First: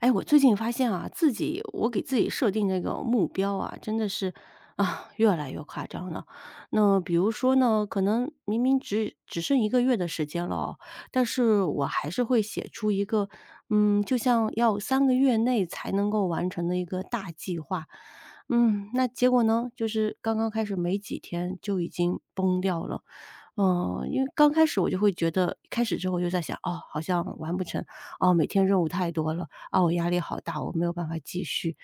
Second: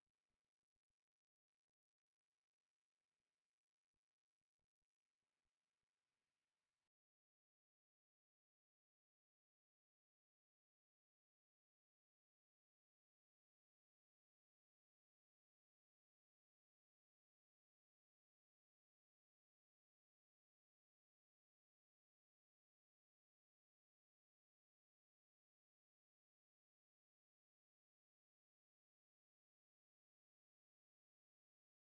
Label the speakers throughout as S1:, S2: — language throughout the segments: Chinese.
S1: 哎，我最近发现啊，我给自己设定那个目标啊，真的是啊，越来越夸张了。那比如说呢，可能明明只剩一个月的时间了哦。但是我还是会写出一个，就像要3个月内才能够完成的一个大计划。那结果呢，就是刚刚开始没几天就已经崩掉了。因为刚开始我就会觉得，开始之后我就在想，哦，好像完不成，哦，每天任务太多了。啊，我压力好大，我没有办法继续。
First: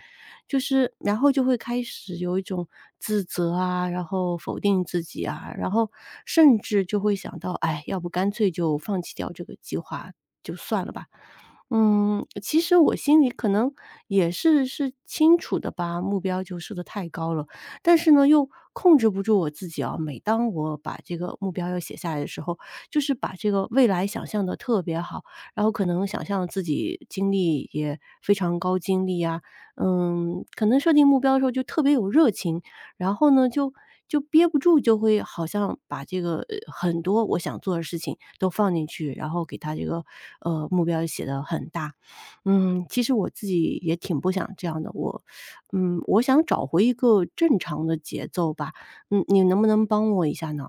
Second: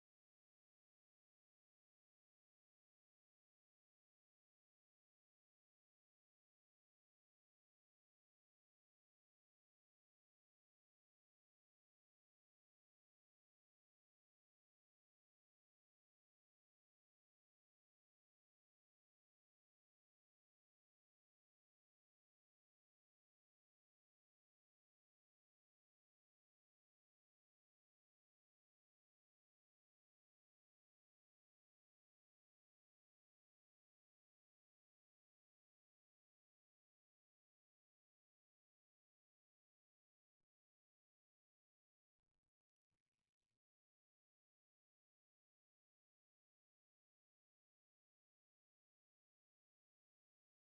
S1: 就是然后就会开始有一种自责啊，然后否定自己啊，然后甚至就会想到，哎，要不干脆就放弃掉这个计划就算了吧。其实我心里可能也是清楚的吧，目标就设得太高了，但是呢，又控制不住我自己啊。每当我把这个目标要写下来的时候，就是把这个未来想象的特别好，然后可能想象自己经历也非常高精力啊，可能设定目标的时候就特别有热情，然后呢，就憋不住，就会好像把这个很多我想做的事情都放进去，然后给他这个目标写的很大。其实我自己也挺不想这样的，我想找回一个正常的节奏吧。你能不能帮我一下呢？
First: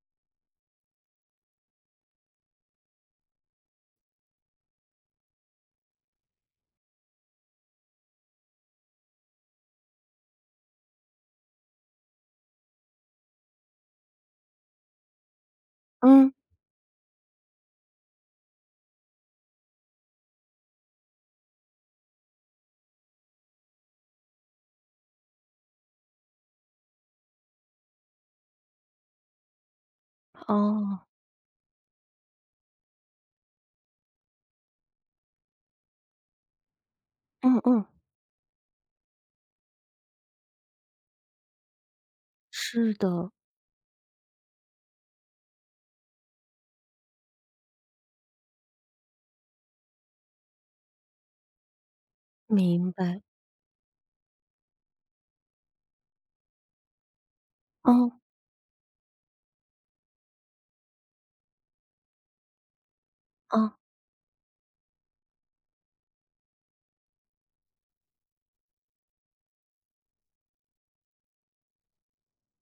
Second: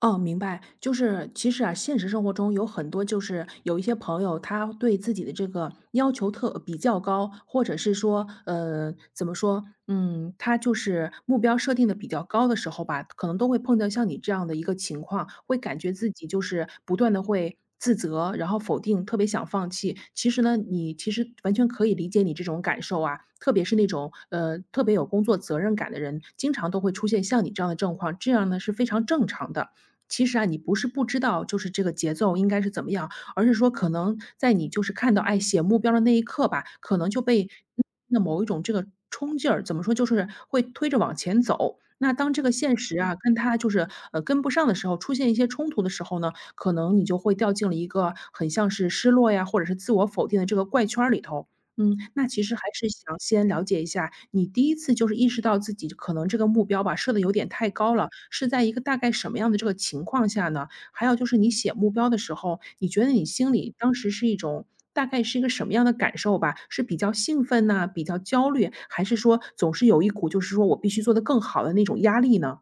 S2: 哦，明白。就是其实啊，现实生活中有很多，就是有一些朋友，他对自己的这个要求特比较高，或者是说，怎么说，嗯，他就是目标设定的比较高的时候吧，可能都会碰到像你这样的一个情况，会感觉自己
S1: 嗯，
S2: 就是不断的会，自责，然后否定，特别想放弃。其实呢，你其实完全可以理解你这种感受啊，特别是那种特别有工作责任感的人，经常都会出现像你这样的状况，这样呢是非常正常的。其实啊，你不是
S1: 哦，
S2: 不知道就是这个节奏应该是怎么样，而是说可能在你就是看到，哎，写目标的那一刻吧，可能就被
S1: 嗯嗯，
S2: 那某一种这个冲劲儿，怎么说，就是会推着往前走。那当这个现
S1: 是
S2: 实啊，
S1: 的，
S2: 跟他就是跟不上的时候，出现一些冲突的时候呢，可能你就会掉进了一个很像是失落呀，或者是自我否定的这个怪圈儿里头。嗯，那其实还是
S1: 明
S2: 想
S1: 白。
S2: 先了解一下，你第一次就是意识到自己可能这个目标吧，设的有点太高了，
S1: 哦，
S2: 是在一个大概什么样的这个情况下呢？还有就是你写目标的时候，你觉得你心
S1: 哦。
S2: 里当时是一种大概是一个什么样的感受吧？是比较兴奋呐，比较焦虑，还是说总是有一股就是说我必须做得更好的那种压力呢？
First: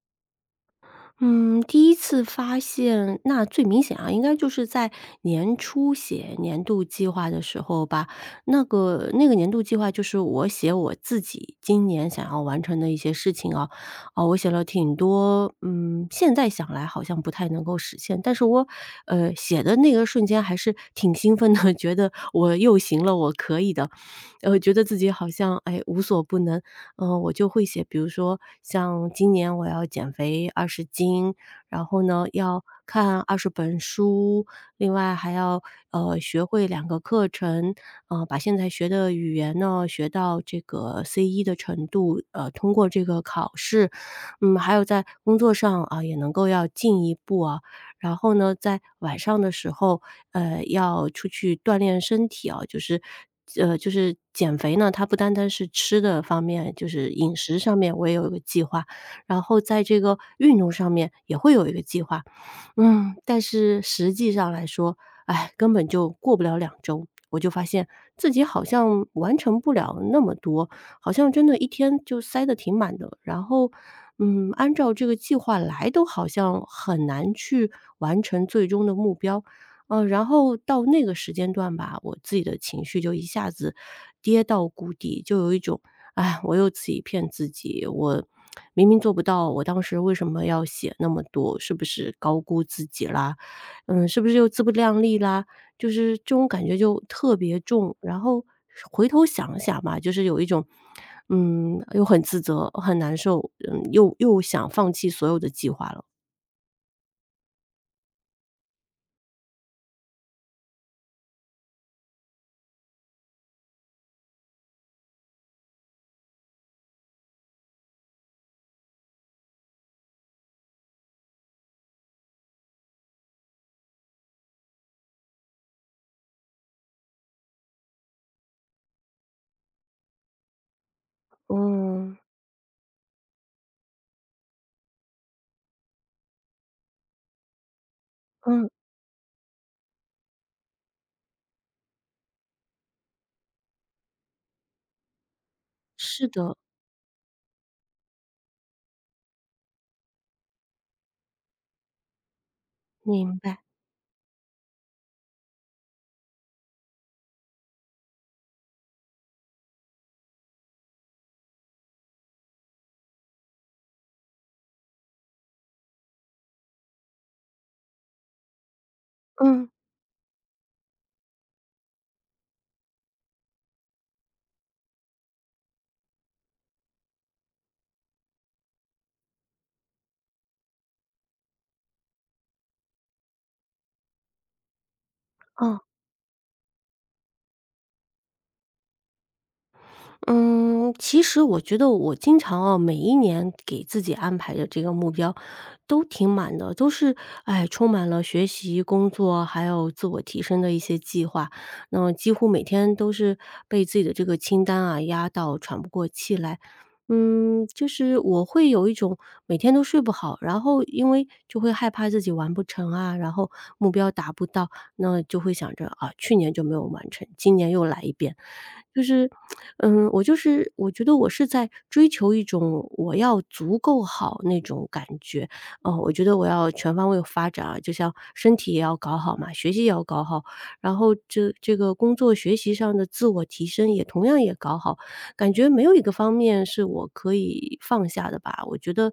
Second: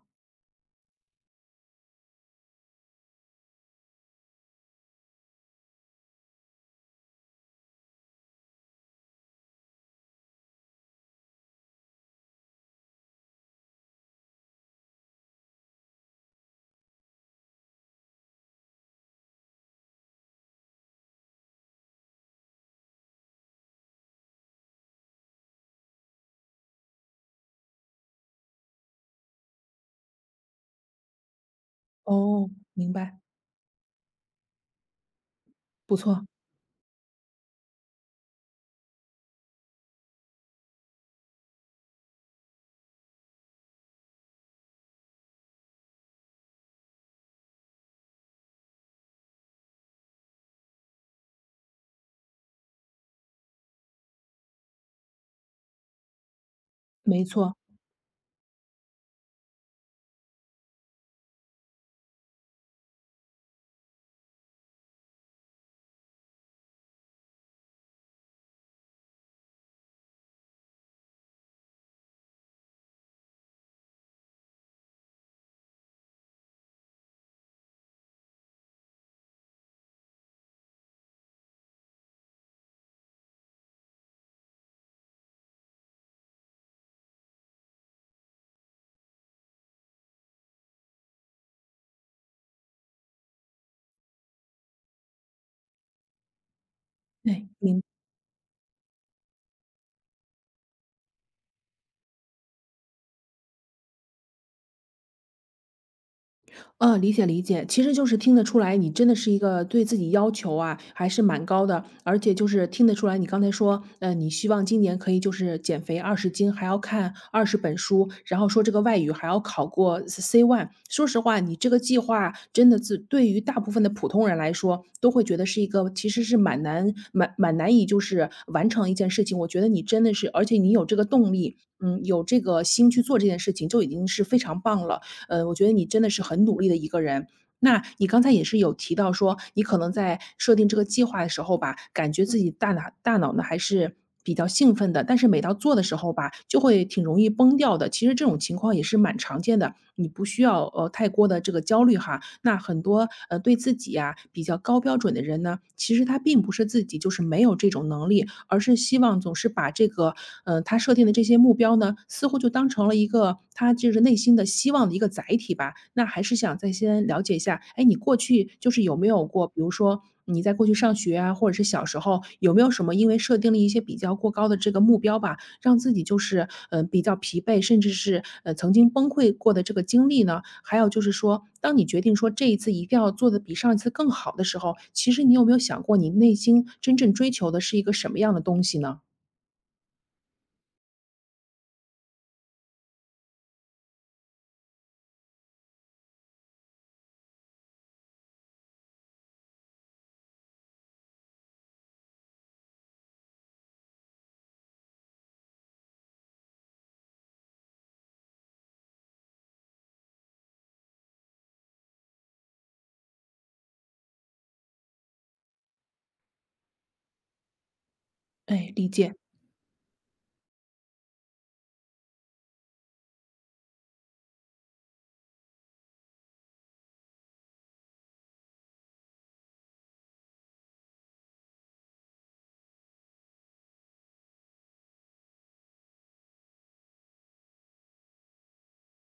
S1: 嗯，第一次发现，那最明显啊，应该就是在年初写年度计划的时候吧。那个年度计划就是我写我自己今年想要完成的一些事情啊，啊，我写了挺多，现在想来好像不太能够实现，但是我，写的那个瞬间还是挺兴奋的，觉得我又行了，我可以的，觉得自己好像哎无所不能。我就会写，比如说像今年我要减肥20斤，然后呢，
S2: 哦，
S1: 要
S2: 明白，
S1: 看20本书，另外还要，
S2: 不错，
S1: 学会两个课程，把现在学的语言呢，学到这个 C1的程度，通过这个考试。还有在工作上，啊，也能够要进一步啊。然后呢，在晚上的时候，要出去锻炼身体啊，就是减肥呢，它不单单是吃的方面，就是
S2: 没
S1: 饮
S2: 错，
S1: 食上面我也有一个计划，然后在这个运动上面也会有一个计划。但是实际上来说，哎，根本就过不了2周，我就发现自己好像完成不了那么多，好像真的一天就塞得挺满的。然后，按照这个计划来都好像很难去完成最终的目标。然后到那个时间段吧，我自己的情绪就一下子跌到谷底，就有一种哎，我又自己骗自己，我明明做不到，我当时为什么要写那么多？是不是高估自己啦？是不是又自不量力啦？就是这种感觉就特
S2: 对，
S1: 别
S2: 明白。
S1: 重。然后回头想想吧，就是有一种，又很自责，很难受，又想放弃所有的计划了。
S2: 嗯，理解理解，其实就是听得出来，你真的是一个对自己要求啊，还是蛮高的，而且就是听得出来，你刚才说，你希望今年可以就是减肥20斤，还要看20本书，然后说这个外语还要考过 C1。说实话，你这个计划真的自对于大部分的普通人来说，都会觉得是一个其实是蛮难、蛮难以就是完成一件事情。我觉得你真的是，而且你有这个动力，嗯，
S1: 嗯
S2: 有这个心去做这件事情，就已经是非常棒了。我觉得你真的是很努力的一个人。那你刚才也是
S1: 嗯，
S2: 有提到说，你可能在设定这个计划的时候吧，感觉自己大脑呢还是比较兴奋的，但是每到做的时候
S1: 是
S2: 吧，
S1: 的，
S2: 就会挺容易崩掉的。其实这种情况也是蛮常见的，你不需要太过的这个焦虑哈。那很多
S1: 明
S2: 对
S1: 白。
S2: 自己呀、比较高标准的人呢，其实他并不是自己就是没有这种能力，而是希望总是把这个，他设定的这些目标呢，似乎就当成了一个他就是内心的希望的一个载体吧。那还是想再先了解一下，哎，你过去就是有没有过，比
S1: 嗯
S2: 如说你在过去上学啊，或者是小时候有没有什么因为设定了一些比较过高的这个目标吧，让自己就是，比较疲惫，甚至是，曾经崩溃过的这个经历呢？还有就是说，当你决定说这一次一定要做的比上一次更好的时候，其实你有没有
S1: 嗯。
S2: 想过，你内心真正追求的是一个什么样的东西呢？
S1: 嗯，其实我觉得我经常啊，每一年给自己安排的这个目标都挺满的，都是充满了学习、工作还有自我提升的一些计划。那几乎每天都是被自己的这个清单啊压到喘不过气来。就是我会有一种每天都睡不好，然后因为就会害怕自己完不成啊，然后目标达不到，那就会想着啊，去年就没有完成，今年又来一遍。
S2: 哎，理
S1: 就
S2: 解，
S1: 是，我觉得我是在追求一种我要足够好那种感觉，哦，我觉得我要全方位发展啊，就像身体也要搞好嘛，学习也要搞好，然后这个工作学习上的自我提升也同样也搞好，感觉没有一个方面是我可以放下的吧，我觉得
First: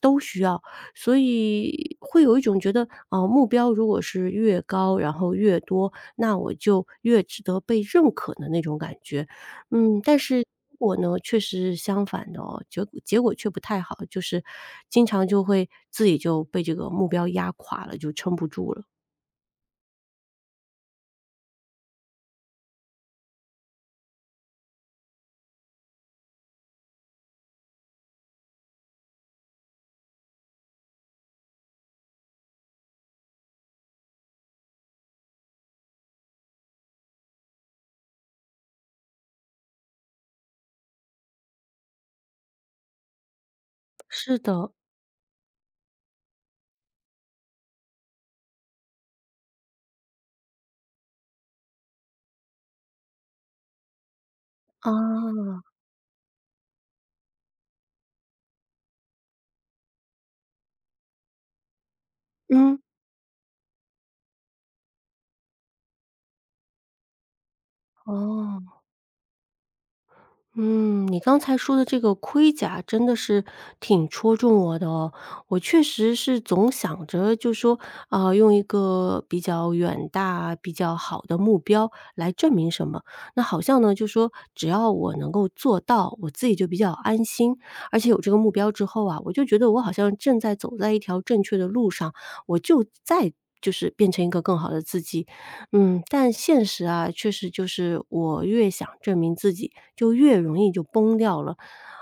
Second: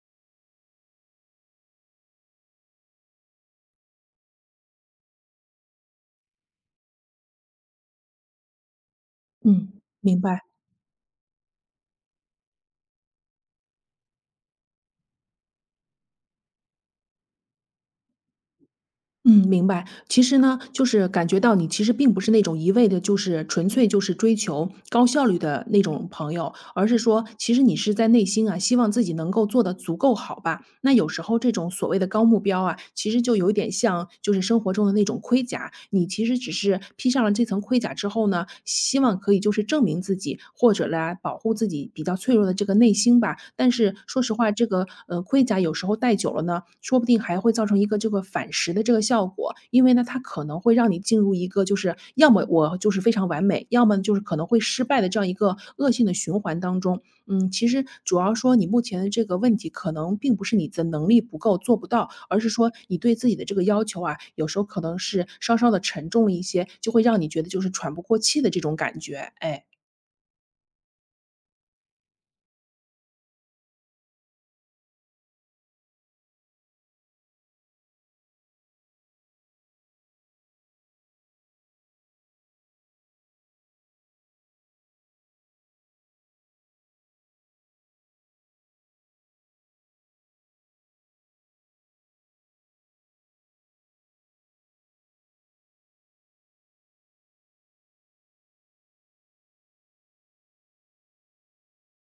S1: 都需要，所以会有一种觉得，啊、目标如果是越高，然后越多。那我就越值得被认可的那种感觉。
S2: 嗯，
S1: 但
S2: 明白。
S1: 是我呢，确实是相反的哦，结果却不太好，就是经常就会自己就被这个目标压垮了，就撑不住了。
S2: 嗯，明白。其实呢，就是感觉到你其实并不是那种一味的，就是纯粹就是追求高效率的那种朋友，而是说，其实你是在内心啊，希望自己能够做得足够好吧。那有时候这种所谓的高目标啊，其实就有一点像就是生活中的那种盔甲，你其实只是披上了这层盔甲之后呢，希望可以就是证明自己，或者来保护自己比较脆弱的这个内心吧。但是说实
S1: 是
S2: 话，这
S1: 的，
S2: 个盔甲有时候戴久了呢，说不定还会造成一个这个反噬的这个效果。因为呢，它可能会让你进入一个就是要么我就是非常完美，要么就是可能会失败的这样一个
S1: 啊，
S2: 恶性的循环当中。嗯，其实主要说你目前的这个问题，可能并不是你的能力不够做不到，而是说
S1: 嗯，
S2: 你对自己的这个要求啊，有时候可能是稍稍的沉重了一些，就会让你觉得就是喘不过气的这种
S1: 哦。
S2: 感觉。哎，
S1: 嗯，你刚才说的这个盔甲真的是挺戳中我的哦。我确实是总想着就说，啊、用一个比较远大、比较好的目标来证明什么。那好像呢，就说只要我能够做到，我自己就比较安心。而且有这个目标之后啊，我就觉得我好像正在走在一条正确的路上，我就在。就是变成一个更好的自己，但现实啊，确实就是我越想证明自己，就越容易就崩掉了。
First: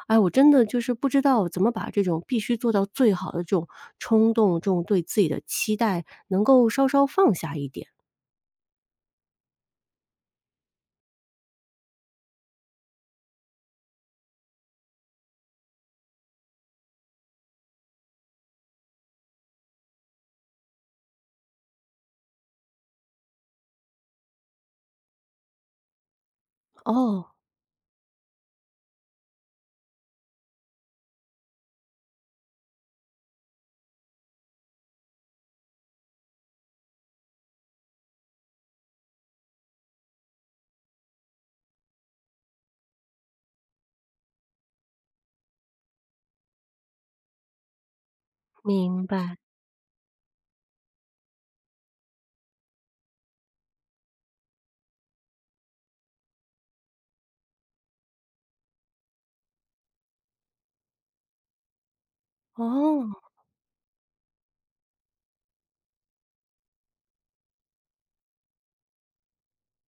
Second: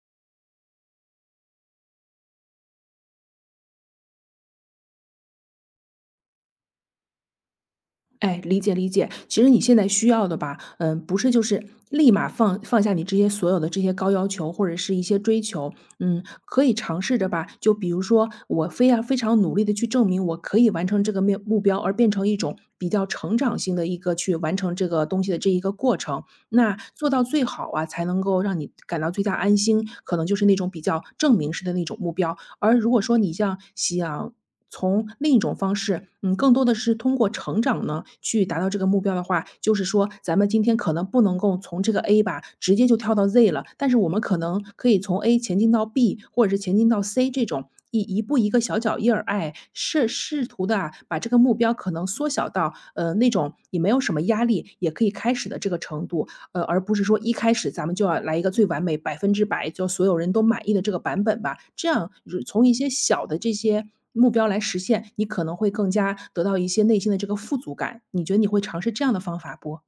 S1: 哎，我真的就是不知道怎么把这种必须做到最好的这种冲动，这种对自己的期待能够稍稍放下一点。
S2: 哎，理解理解。其实你现在需要的吧，嗯，不是就是立马放下你这些所有的这些高要求或者是一些追求，嗯，可以尝试着吧。就比如说，我非要非常努力的去证明我可以完成这个目标，而变成一种比较成长性的一个去完成这个东西的这一个过程。那做到
S1: 哦。
S2: 最好啊，才能够让你感到最大安心。可能就是那种比较证明式的那种目标。而如果说你像想从另一种方式，嗯，更多的是通过成长呢，去达到这个目标的话，就是说咱们今天可能不能够从这个 A 吧，直接就跳到 Z 了，但是我们可能可以从 A 前进到 B，或者是前进到 C 这种。一步一个小脚
S1: 明
S2: 印儿，
S1: 白。
S2: 哎，试图的啊，把这个目标可能缩小到那种也没有什么压力，也可以开始的这个程度。而不是说一开始咱们就要来一个最完美、百分之百，就所有人都满意的这个版本吧。这样如从一些
S1: 哦。
S2: 小的这些目标来实现，你可能会更加得到一些内心的这个富足感。你觉得你会尝试这样的方法不？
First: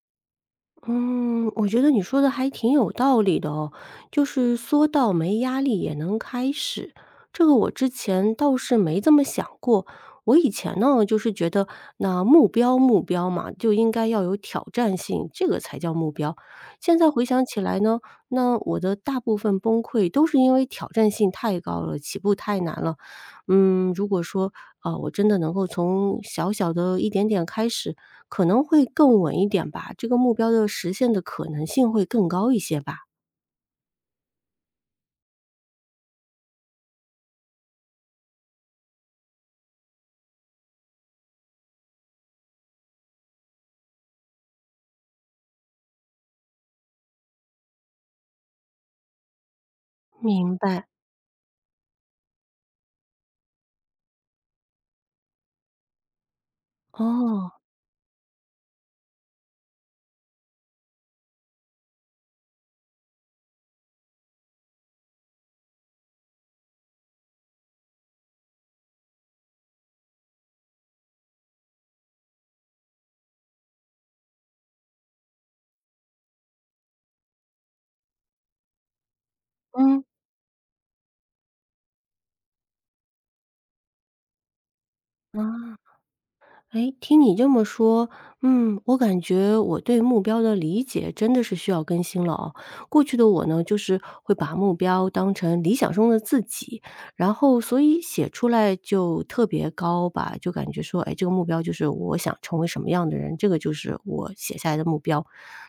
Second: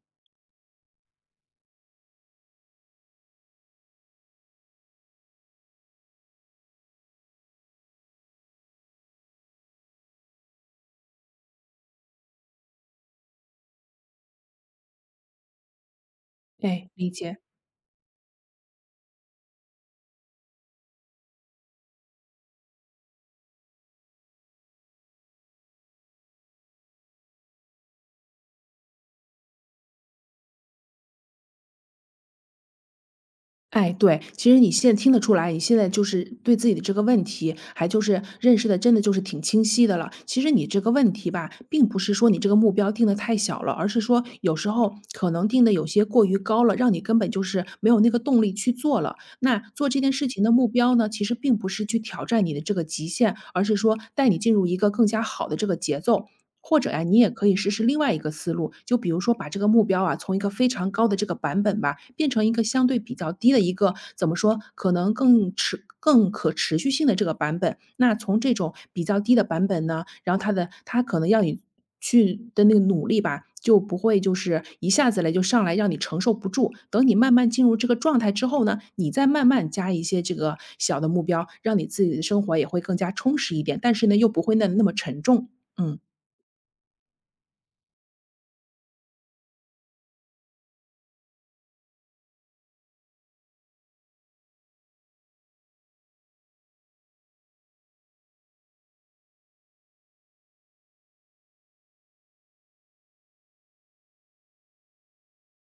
S1: 嗯，我觉得你说的还挺有道理的哦，就是说到没压力也能开始，这个我之前倒是没这么想过。我以前呢，就是觉得那目标目标嘛，就应该要有挑战性，这个才叫目标。
S2: 哎，
S1: 现在
S2: 理
S1: 回
S2: 解。
S1: 想起来呢，那我的大部分崩溃都是因为挑战性太高了，起步太难了，如果说，啊，我真的能够从小小的一点点开始，可能会更稳一点吧，这个目标的实现的可能性会更高一些吧。
S2: 哎，对，其实你现在听得出来，你现在就是对自己的这个问题，还就是认识的，真的就是挺清晰的了。其实你这个问题吧，并不是说你这个目标定的太小了，而是说有时候可能定的有些过于高了，让你根本就是没有那个动力去做了。那做这件事情的
S1: 明
S2: 目
S1: 白，
S2: 标呢，其实并不是去挑战你的这个极限，而是说带你进入一个更加好的这个节奏。或者呀，你也可
S1: 哦，
S2: 以试试另外一个思路，就比如说把这个目标啊，从一个非常高的这个版本吧，变成一个相对比较低的一个，怎么说，可能更持更可持续性的这个版本。那从这种比较低的版本呢，然后它的它可能要你去的那个努力吧，就不会就是一下子来就上来让你承受不住。等你慢慢进入这个状态之后呢，你再慢慢加
S1: 嗯，
S2: 一些这个小的目标，让你自己的生活也会更加充实一点，但是呢，又不会那么沉重。
S1: 啊。
S2: 嗯，
S1: 哎，听你这么说，我感觉我对目标的理解真的是需要更新了哦。过去的我呢，就是会把目标当成理想中的自己，然后所以写出来就特别高吧，就感觉说，哎，这个目标就是我想成为什么样的人，这个就是我写下来的目标。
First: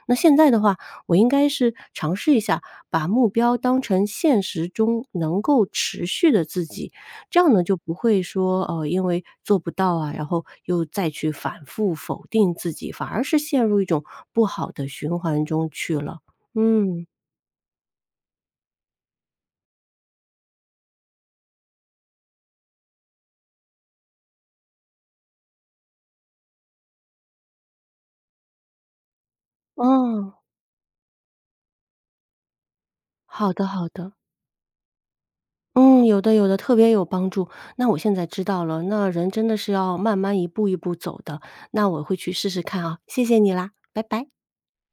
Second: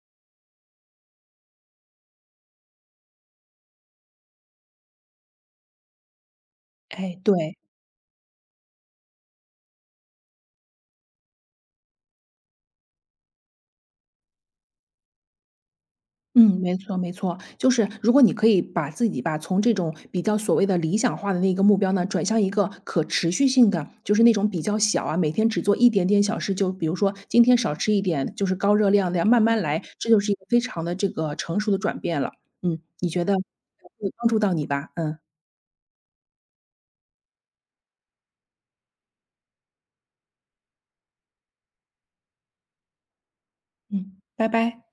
S1: 那现在的话，我应该是尝试一下把目标当成现实中能够持续的自己。
S2: 哎，
S1: 这样
S2: 对。
S1: 呢，就不会说，因为做不到啊，然后又再去反复否定自己，反而是陷入一种不好的循环中去了。
S2: 嗯，没错
S1: 嗯，
S2: 没错，就是如果你可以把自己吧，从这种比较所谓的理想化的那个目标呢，转向一个可持续性的，就是那种比较小啊，每天只做一点点小事，就比如说今天少吃一点，就是高热量的呀，慢慢来，这就是一
S1: 哦，
S2: 个非常的这个成熟的转变了。嗯，你觉得
S1: 好的好的。
S2: 会帮助到你吧？嗯。
S1: 嗯，有的有的，特别有帮助。那我现在知道了，那人真的是要慢慢一步一步走的，那我会去试试看啊，谢谢你啦，拜
S2: 嗯，
S1: 拜。
S2: 拜拜。